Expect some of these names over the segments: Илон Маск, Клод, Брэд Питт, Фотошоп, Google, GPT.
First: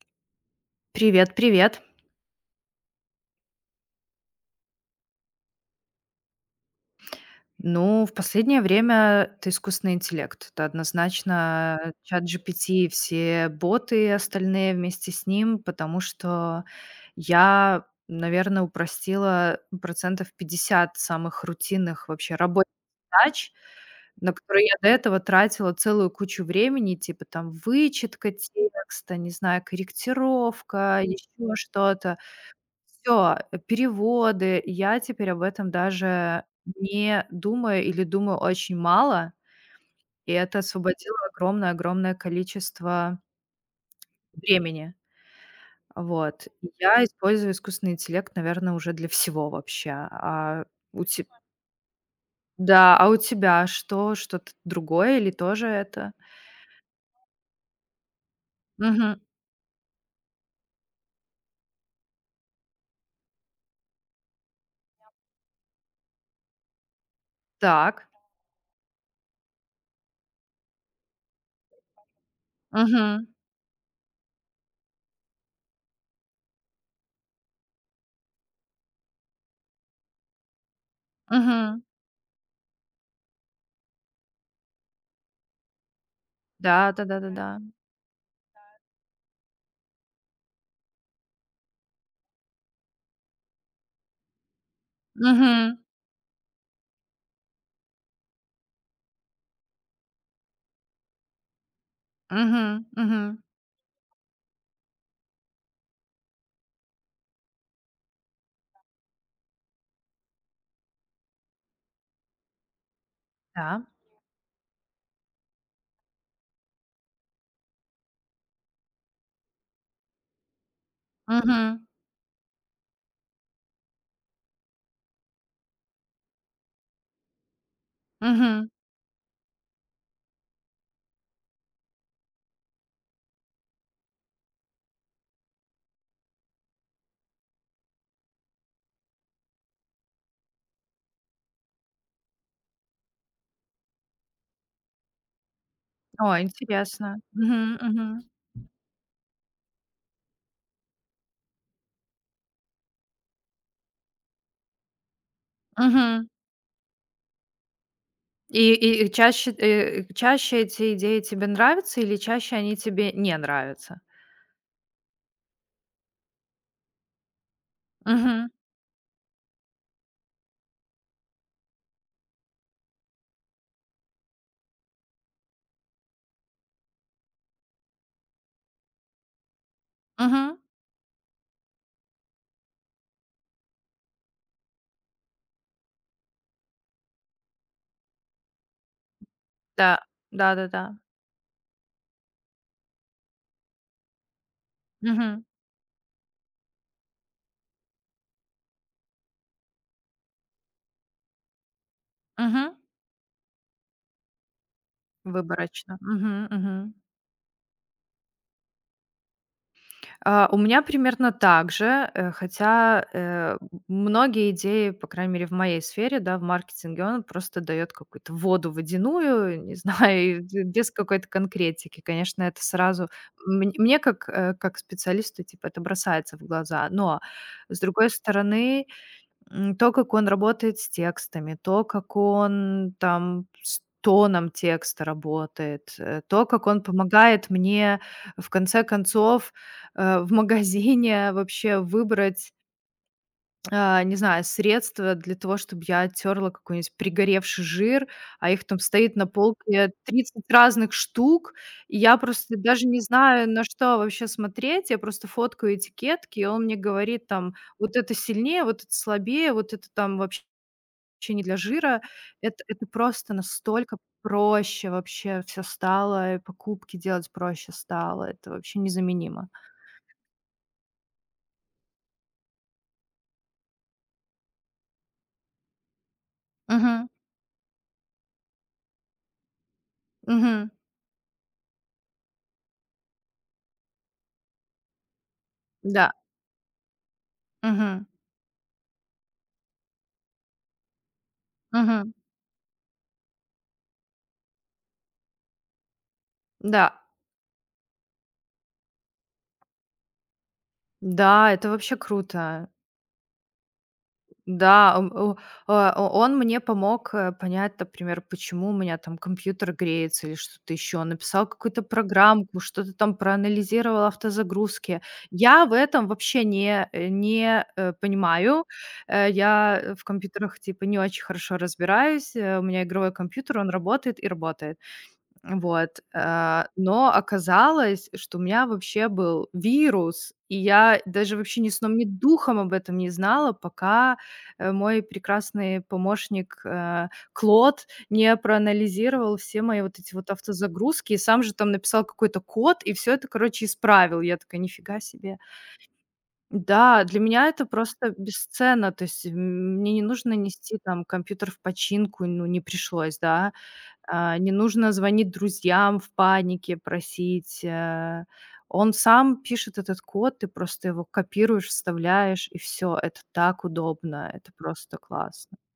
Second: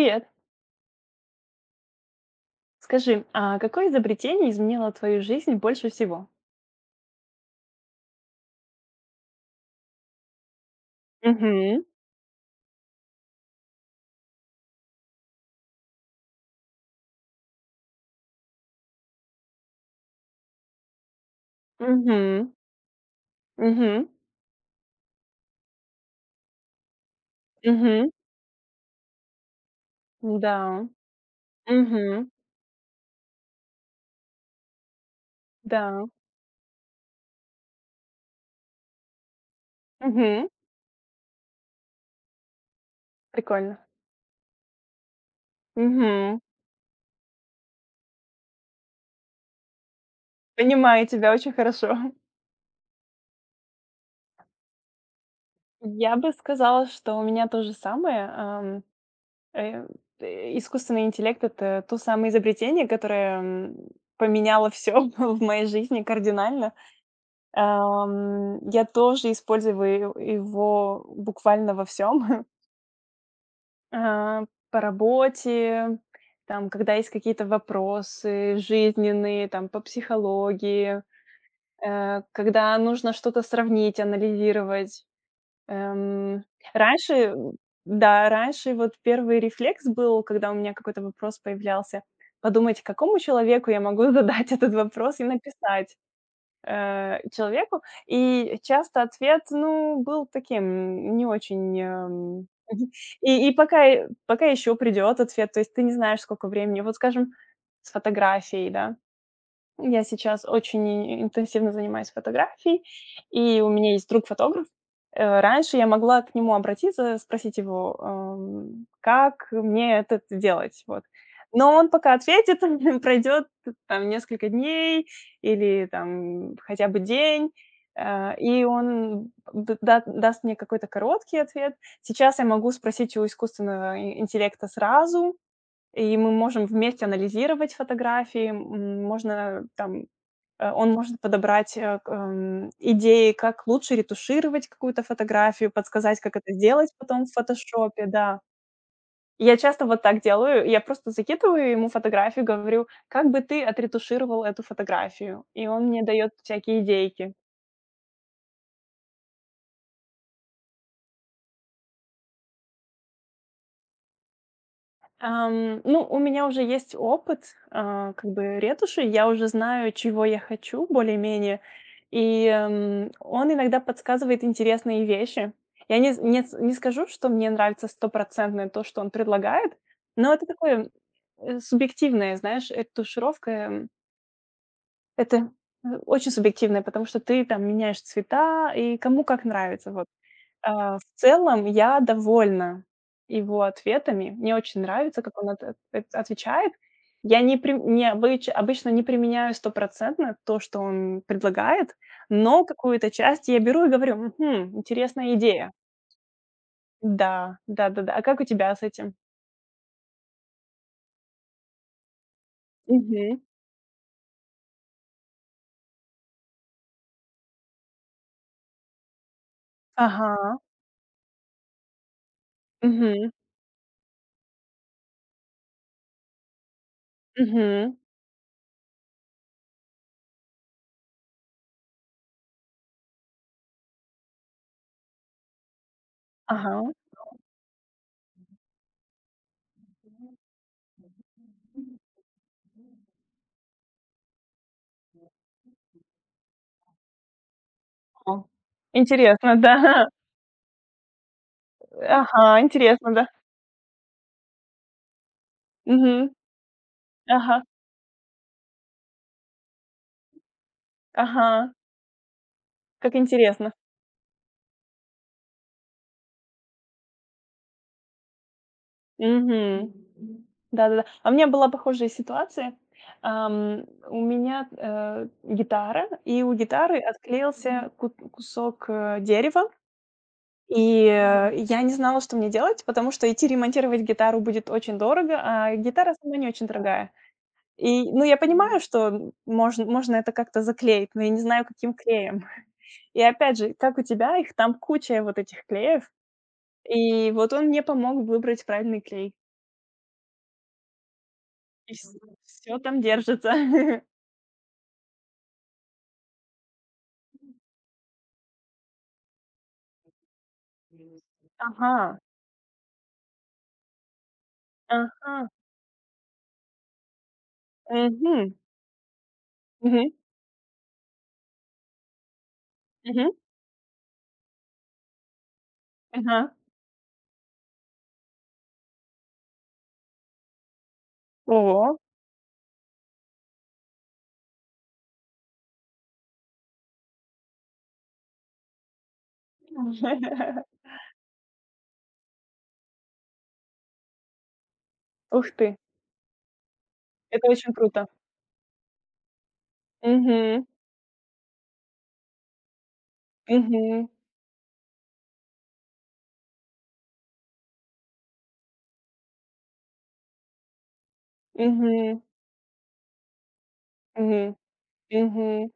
Привет. Привет, привет. Скажи, а какое изобретение изменило твою жизнь больше всего? Ну, в последнее время это искусственный интеллект. Это Мгм. однозначно чат GPT, все боты и остальные вместе с ним, потому что я, наверное, упростила процентов 50 самых рутинных вообще Мгм. рабочих задач, Мгм. на которые я до этого тратила целую кучу времени, типа там Мгм. вычетка текста, не знаю, Да. корректировка, еще что-то. Мгм. Все переводы. Я теперь об этом Да. даже не думаю или думаю очень мало, и Мгм. это освободило огромное-огромное количество Прикольно. времени. Мгм. Вот. И я использую искусственный интеллект, наверное, уже для всего вообще. А у Понимаю те тебя очень хорошо. да, а у тебя что? Что-то другое или тоже это? Я бы сказала, что у меня то же самое. Мгм. э, Искусственный интеллект — это то самое изобретение, которое поменяло все в моей жизни кардинально. Так. Я тоже использую его буквально во всем. Мгм. А, по работе, там, когда есть какие-то вопросы жизненные, там, по психологии, Мгм. Когда нужно что-то сравнить, анализировать. Эм, Да да Раньше, да да да. Да, раньше вот первый рефлекс был, когда у меня какой-то вопрос появлялся, подумать, какому человеку я могу задать этот вопрос и Мгм. написать человеку. И часто ответ, ну, был таким не очень, Мгм. Мгм. И пока еще придет ответ, то есть ты не знаешь, сколько времени. Вот, скажем, с фотографией, да. Я сейчас очень интенсивно занимаюсь фотографией, и у Да. меня есть друг-фотограф. Раньше я могла к нему обратиться, спросить его, как мне это делать, вот. Но Мгм. он пока ответит, пройдет там несколько дней или там хотя бы день, и Мгм. он д да даст мне какой-то короткий ответ. Сейчас я могу спросить у искусственного интеллекта сразу, и мы можем вместе анализировать фотографии, можно там, он может подобрать, э, к идеи, как лучше ретушировать какую-то фотографию, подсказать, О, как это сделать интересно. потом в Мгм, «Фотошопе», мгм, да. Я часто вот так делаю, я просто закидываю ему фотографию, говорю: «Как бы ты отретушировал эту фотографию?» И он мне мгм. дает всякие идейки. И чаще эти идеи тебе нравятся или чаще они тебе не нравятся? Ну, у меня уже есть опыт, а, как Мгм, бы ретуши, я уже знаю, чего я хочу более-менее, и, он иногда подсказывает интересные вещи. Я не з не с не скажу, что мне нравится стопроцентное то, что он предлагает, но это мгм. такое, субъективное, знаешь, ретушировка, это, очень субъективное, потому что ты там меняешь цвета и кому как Да, нравится, вот. да-да-да. А в целом я довольна его ответами. Мне очень нравится, как Мгм, он отвечает. Я не при не обыч обычно не применяю стопроцентно то, что он предлагает, но мгм. какую-то часть я беру и говорю: «Мгм, интересная идея. Выборочно. Мгм, мгм. Да, да-да-да. А как у тебя с этим?» А, у меня примерно так же, хотя, Мгм. Многие идеи, по крайней мере, в моей сфере, да, в маркетинге, он просто дает какую-то воду водяную, не знаю, Ага. и без какой-то конкретики. Конечно, это сразу Мгм. мн мне как специалисту, типа, это бросается в глаза. Но, с Мгм. другой стороны, то, как он работает с текстами, то, как он там с тоном текста работает, то, как он Ага. помогает мне, в конце концов, в магазине вообще выбрать, не знаю, средства для того, чтобы я оттерла какой-нибудь пригоревший жир, О. а их там стоит на Интересно, да. полке 30 разных штук, и я просто Ага, даже не интересно, да. знаю, на что вообще смотреть. Я просто фоткаю Мгм. этикетки, и он мне говорит там, Ага. вот это сильнее, вот это слабее, вот это там вообще не для Ага. жира. Это Как просто интересно. настолько проще вообще все стало, и покупки делать проще стало. Это вообще незаменимо. Мгм. Да-да-да. А у меня была похожая ситуация. Ам, у меня, гитара, и у гитары Мгм. отклеился ку кусок, дерева, Мгм. и, я не знала, что мне делать, потому что идти ремонтировать гитару будет очень дорого, а Да. гитара сама не очень дорогая. Мгм. И, ну, я понимаю, что можно это как-то заклеить, но я не знаю, каким Мгм. клеем. И опять же, как у тебя, их там куча вот этих клеев. Да. И вот он мне помог выбрать правильный клей. Да, это вообще И круто. все там держится. Да, о а, о он мне помог, понять, например, почему у меня там компьютер греется или что-то еще. Он написал какую-то Ага, программку, что-то там проанализировал автозагрузки. ага, Я в этом вообще не мгм, понимаю. Я в мгм, компьютерах, типа, не очень хорошо разбираюсь. У меня игровой мгм, компьютер, он работает и работает. Вот, ага. Но оказалось, что у меня вообще был вирус, и я даже вообще ни сном, Ого! ни духом об этом не знала, пока, мой прекрасный помощник, Клод не проанализировал все мои вот эти вот автозагрузки и сам же там написал какой-то код, и все это, короче, исправил. Я такая: "Нифига себе". Ух ты, Да, для меня это это очень круто. просто бесценно, то есть, мне не нужно Мгм, нести там компьютер в починку, ну, не пришлось, да. мгм, А, не нужно звонить друзьям в панике, просить. Он сам пишет этот код, ты просто его копируешь, мгм, вставляешь, и все. Это так удобно, это мгм, просто классно. мгм.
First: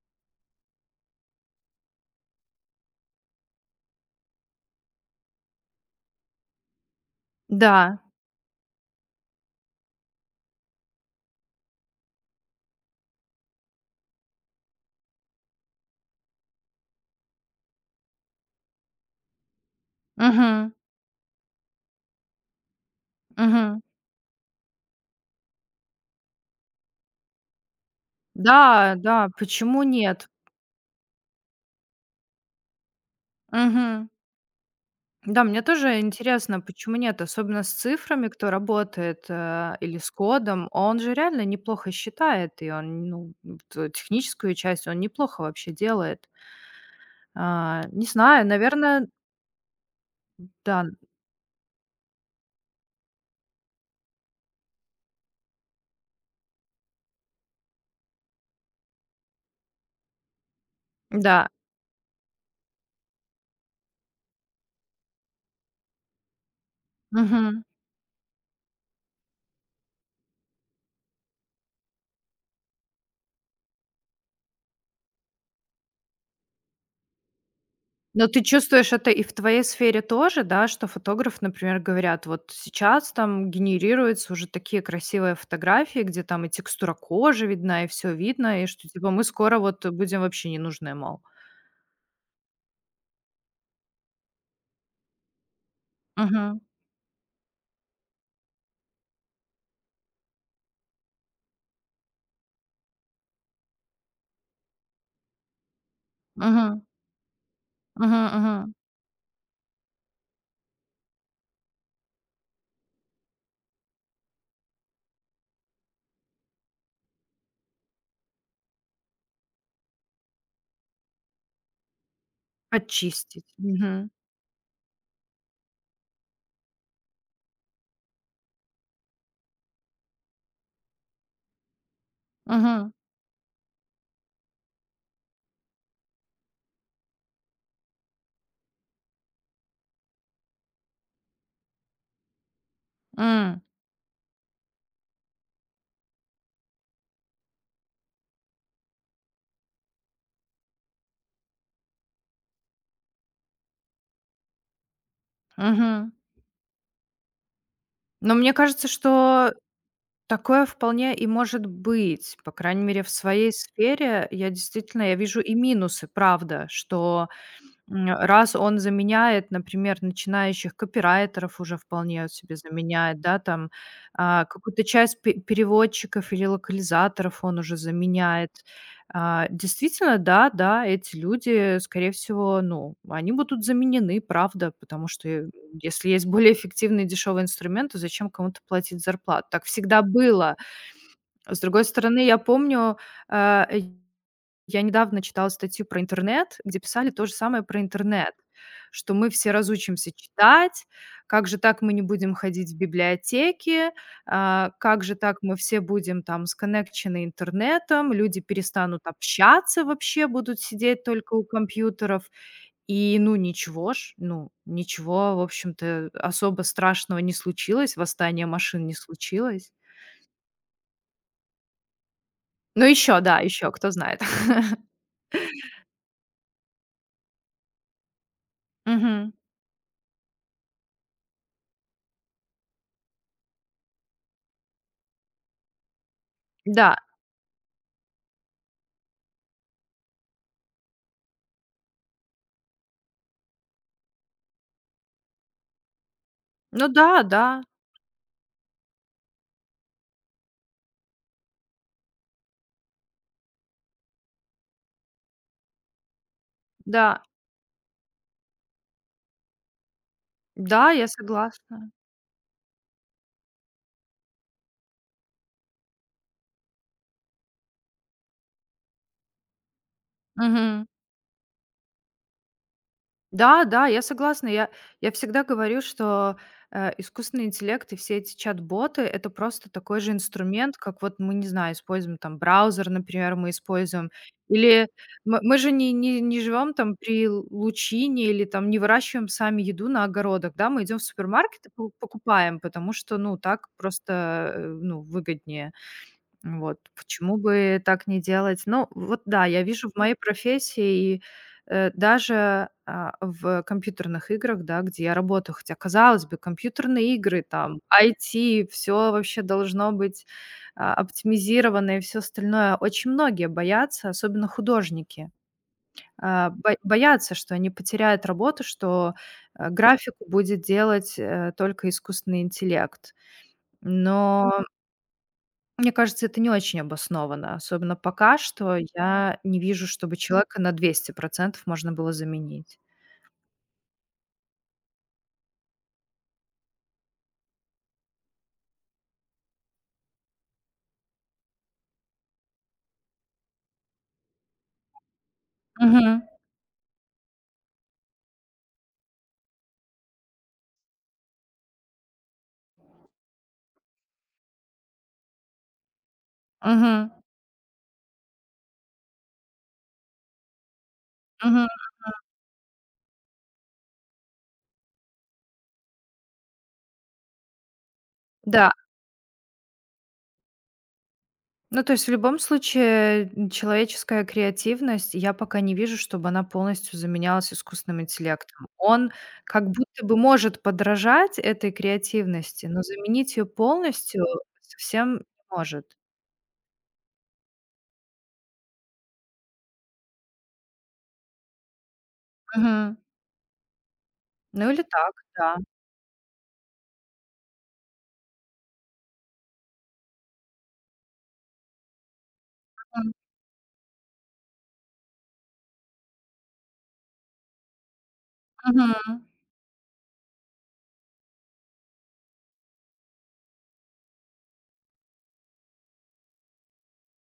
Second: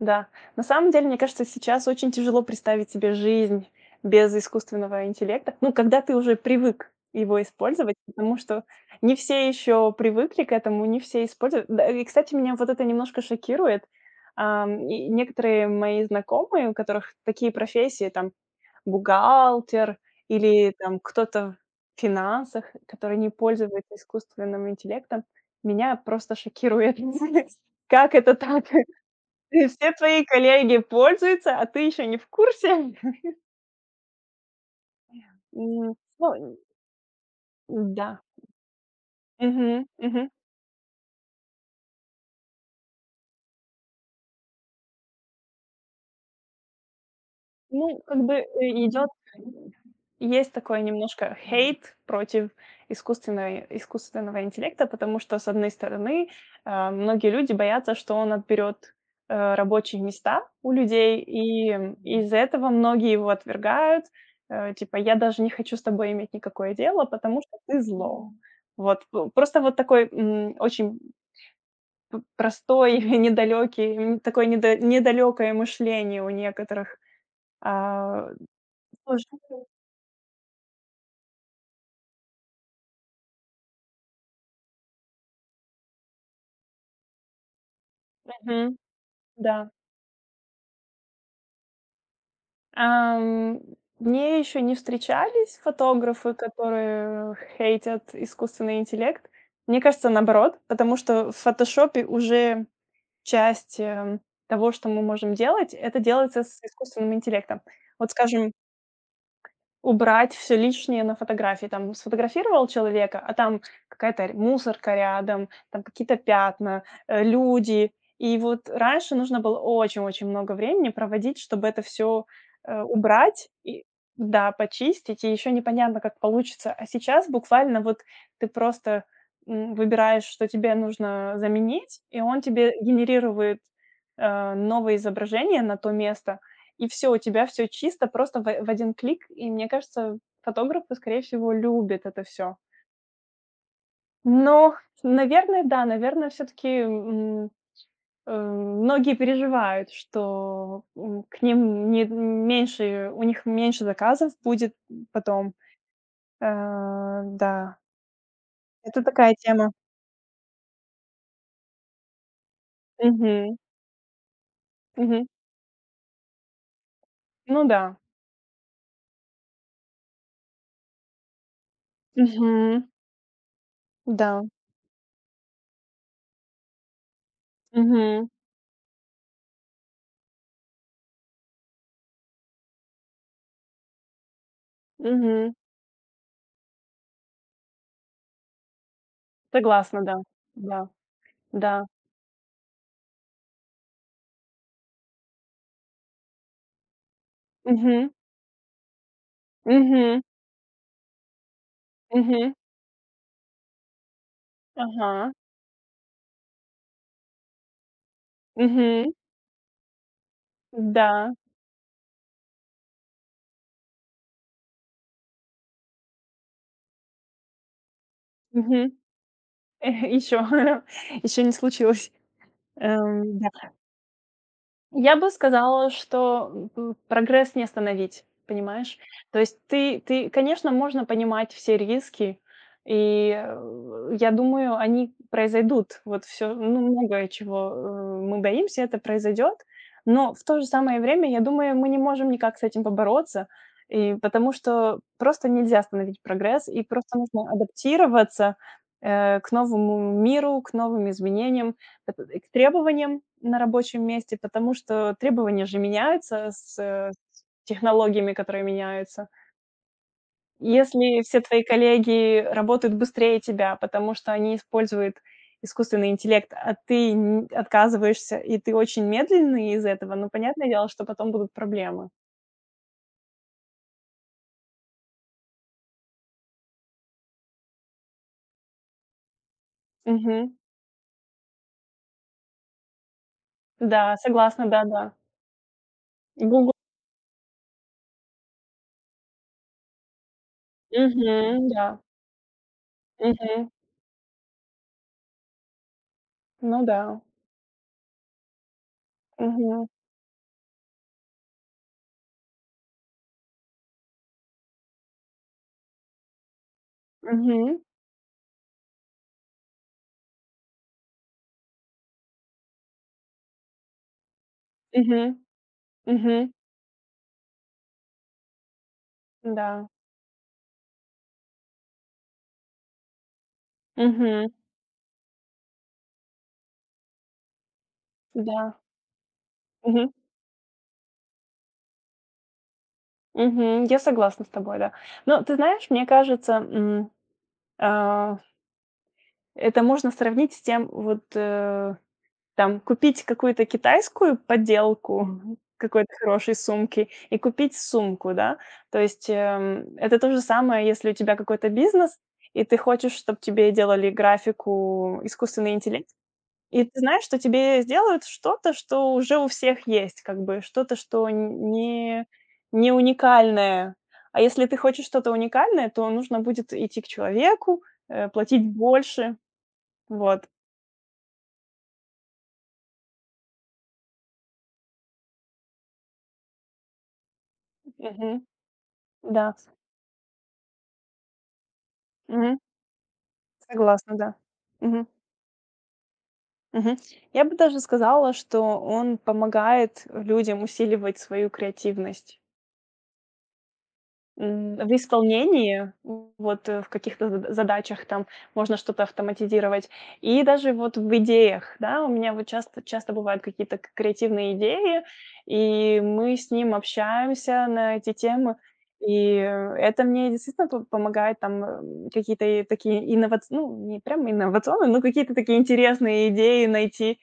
Да. На самом деле, мне кажется, сейчас очень тяжело представить себе жизнь без искусственного интеллекта. Ну, когда ты уже привык его использовать, Да. потому что не все еще привыкли к этому, не все используют. Да, и, кстати, меня вот это немножко шокирует. И некоторые мои знакомые, у которых такие профессии, там, бухгалтер Мгм. или там кто-то в финансах, который не Мгм. пользуется искусственным интеллектом, меня просто шокирует. Как это так? Да, да, И почему все твои нет? коллеги пользуются, а ты еще не в курсе? Мгм. Да, мне тоже Ну, интересно, почему нет, особенно с да. цифрами, кто работает, Мгм, или с мгм. кодом. Он же реально неплохо считает, и он, ну, вот, техническую часть он неплохо вообще делает. А, Ну, не как бы, знаю, наверное, идёт есть такой да, немножко хейт против искусственного интеллекта, потому что, с одной стороны, многие люди боятся, что он отберет рабочие места у людей, да. и из-за этого многие его отвергают. Типа: «Я даже не хочу с тобой иметь никакое дело, потому что Мгм. ты зло». Вот, п просто вот такой, очень п простой, недалекий такое недалекое мышление у некоторых, Но а, ты чувствуешь это и тоже. в твоей сфере тоже, да, что фотограф, например, говорят, вот сейчас там генерируются уже такие красивые фотографии, где там и текстура кожи видна, и все видно, и Мгм. что типа мы Да. скоро вот будем вообще не нужны, мол. Ам, Мне еще не встречались фотографы, Мгм. которые хейтят искусственный интеллект. Мне кажется, наоборот, потому что в «Фотошопе» уже часть, того, что мы можем делать, это делается с Мгм. искусственным интеллектом. Мгм. Вот, скажем, Мгм. убрать все лишнее на фотографии. Там сфотографировал человека, а там какая-то р мусорка рядом, там какие-то пятна, люди. И вот раньше нужно было очень-очень много времени проводить, чтобы это все убрать Очистить. и, Мгм. да, почистить, и еще непонятно, как получится. А сейчас буквально вот ты просто, выбираешь, что тебе нужно заменить, и он тебе Мгм. генерирует, новое изображение на то место, и все у тебя все чисто просто в 1 клик. И мне кажется, фотографы, скорее всего, любят это все. М. Но, наверное, да, наверное, все таки многие переживают, что, к ним не меньше у них меньше заказов будет потом. Мгм. Да, Но мне кажется, это такая что тема. такое вполне и может быть. По крайней мере, в своей Мгм, сфере я действительно я мгм. вижу и минусы, правда, что Ну да. Раз он заменяет, например, начинающих копирайтеров уже вполне вот Мгм. себе заменяет, да, там, Да. Какую-то часть пе переводчиков или локализаторов он уже Мгм, заменяет. А, действительно, да, да, эти люди, скорее всего, ну, они будут заменены, правда, потому что, мгм. если есть более эффективные дешевые инструменты, зачем кому-то платить зарплату? Так всегда Согласна, да. было. Да, С другой да. стороны, я помню, а, э я недавно читала статью про интернет, где писали то же самое про Мгм, интернет, что мы все разучимся мгм, читать, как же так мы не будем мгм. ходить в библиотеки, а, как же Ага. так мы все будем там сконнекчены интернетом, люди перестанут Мгм. общаться вообще, будут сидеть только Да. у компьютеров. И ну ничего ж, ну ничего, в общем-то, особо страшного не случилось, восстание машин Мгм. не случилось. еще Ещё не случилось. Ну еще, да, еще, Да. кто знает. Я бы сказала, что, прогресс не остановить, понимаешь? Мгм. То есть ты, конечно, можно понимать все риски, и, я думаю, они произойдут. Вот все, ну, Да. многое, чего, мы боимся, это произойдет. Но в то же самое время, я думаю, мы не можем никак с этим побороться, и потому что просто нельзя остановить прогресс, и Ну да, просто да, нужно адаптироваться, к новому миру, к новым изменениям. Это к требованиям на рабочем месте, потому что требования же меняются с, э, да. с технологиями, которые меняются. Да, я Если все твои согласна. коллеги работают быстрее тебя, потому что они используют искусственный интеллект, а ты н отказываешься, и ты очень медленный из-за этого, ну, понятное Мгм. дело, что потом будут проблемы. Да, да, я согласна. Я всегда говорю, что, искусственный интеллект и все эти чат-боты- это просто такой же Мгм. инструмент, как вот мы, не знаю, используем там браузер, например, мы используем. Да, согласна, Или да-да. мы же не живем Google. там при л лучине или там не выращиваем сами еду на огородах, да, мы идем в супермаркет Мгм, и да. пу покупаем, потому что, ну, так Мгм. просто, ну, выгоднее. Вот, Ну да. почему бы так не делать? Ну, вот да, я Мгм. вижу в моей профессии и, даже, в компьютерных играх, да, где я работаю, хотя, казалось бы, компьютерные игры, Мгм. там, IT, все вообще должно быть, оптимизировано и все остальное. Очень многие боятся, особенно художники, Мгм. Мгм. бо боятся, что они потеряют работу, что, Да. графику будет делать, только искусственный интеллект. Мгм. Но мне кажется, это не очень обоснованно. Особенно пока что Да. я не вижу, Мгм. чтобы человека на 200% можно было заменить. Мгм. Я согласна с тобой, да. Но ты знаешь, мне кажется, а, это можно сравнить с тем, вот, там, купить какую-то китайскую подделку, мгм, какой-то Мгм. хорошей сумки и купить сумку, да. То есть, это то же самое, если у тебя какой-то бизнес, и ты хочешь, чтобы тебе делали графику искусственный интеллект. И ты Мгм. знаешь, что тебе сделают что-то, что уже у всех есть, как бы что-то, что Мгм. н не не уникальное. А если ты хочешь что-то уникальное, то нужно будет идти к человеку, платить Да. больше. Вот. Ну, то есть в любом случае, человеческая креативность, я пока не вижу, чтобы она полностью заменялась искусственным Мгм. интеллектом. Он Да. как будто бы может подражать этой Мгм. креативности, но заменить ее Согласна, полностью да. Мгм. совсем не может. Мгм. Я бы даже сказала, что он помогает людям усиливать свою креативность. Мгм. Ну или В так, да. исполнении, вот, в каких-то задачах там можно что-то автоматизировать, и даже вот в идеях, да. У меня вот часто Мгм. часто бывают какие-то к креативные идеи, и мы с ним общаемся на эти темы. Мгм. И, это мне действительно по помогает там, какие-то и такие инновац ну, не прям инновационные, но какие-то такие интересные идеи найти,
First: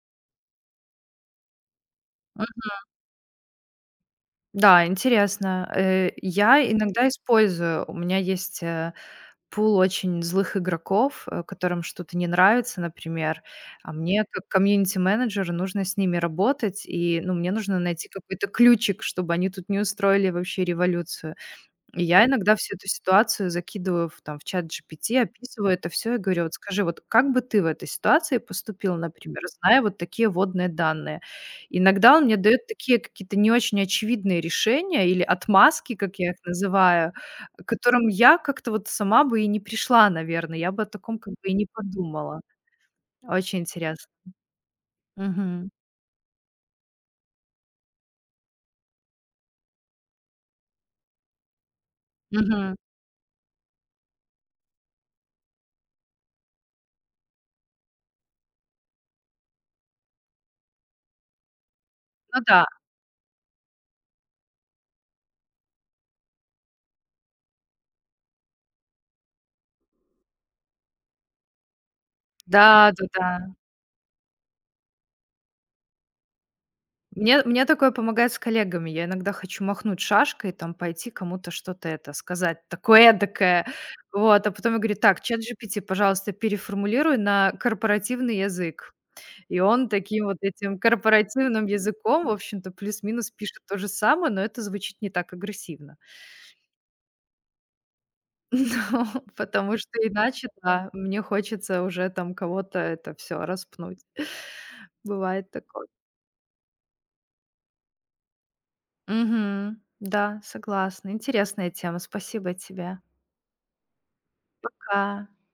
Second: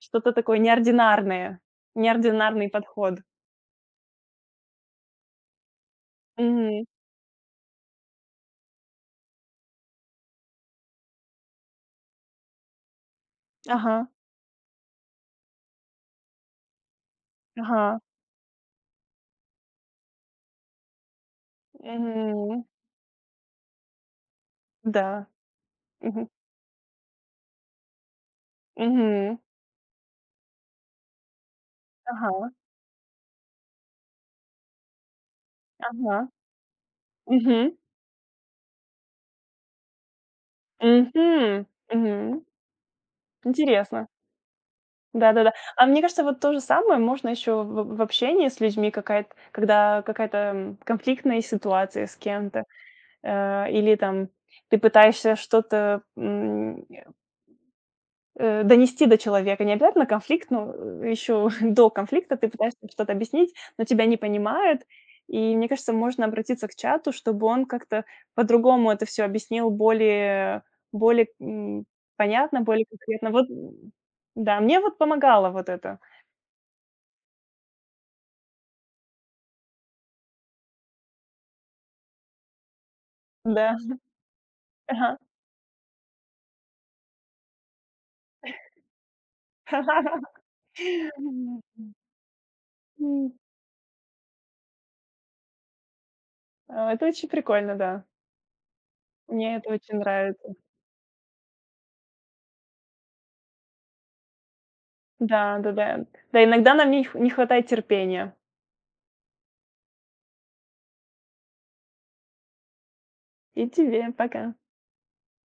что-то такое неординарное, неординарный подход. Да, интересно. Я Мгм. иногда использую. У меня есть, пул очень злых игроков, которым что-то не нравится, например. А Ага, мне как комьюнити-менеджеру нужно с ними работать, и, ну, мне нужно ага. найти какой-то ключик, чтобы они тут не устроили вообще революцию. И я иногда Мгм. всю эту ситуацию закидываю в чат GPT, Да. описываю это все и Мгм. говорю: "Вот скажи, вот как бы ты в этой ситуации поступил, Мгм. например, зная вот такие водные данные?" Иногда он мне Ага, дает такие какие-то не очень очевидные решения или отмазки, как ага. я их называю, к Мгм. которым я как-то вот сама бы и не пришла, наверное. Я бы о таком как бы и не Мгм. подумала. Мгм. Очень интересно. Интересно. Да-да-да. Мгм. А мне кажется, вот то же самое можно еще в общении с людьми, какая-то когда какая-то, конфликтная ситуация с кем-то, Мгм. Или там ты пытаешься что-то. Донести до человека. Не обязательно конфликт, но, еще до конфликта Ну ты да. пытаешься что-то объяснить, но тебя не понимают. И мне кажется, можно обратиться к чату, чтобы он как-то по-другому это все объяснил, более более, м, понятно, более Да-да-да. конкретно. Вот, да, мне вот помогало вот это. Мне такое помогает с коллегами. Я иногда хочу махнуть шашкой, там пойти кому-то что-то это сказать такое эдакое. Да. Вот, а потом я говорю: Ага. "Так, чат ChatGPT, пожалуйста, переформулируй на корпоративный язык". И он таким вот этим корпоративным языком, в общем-то, плюс-минус М, пишет то же самое, но это звучит не так агрессивно. Это очень прикольно, да. Ну, Мне это потому что очень иначе, нравится. да, мне хочется уже там кого-то это все распнуть. Бывает Да-да-да. такое. Да, да. Да, иногда нам не хватает терпения. Мгм. Да, согласна. Интересная тема. Спасибо тебе. И тебе. Пока. Пока.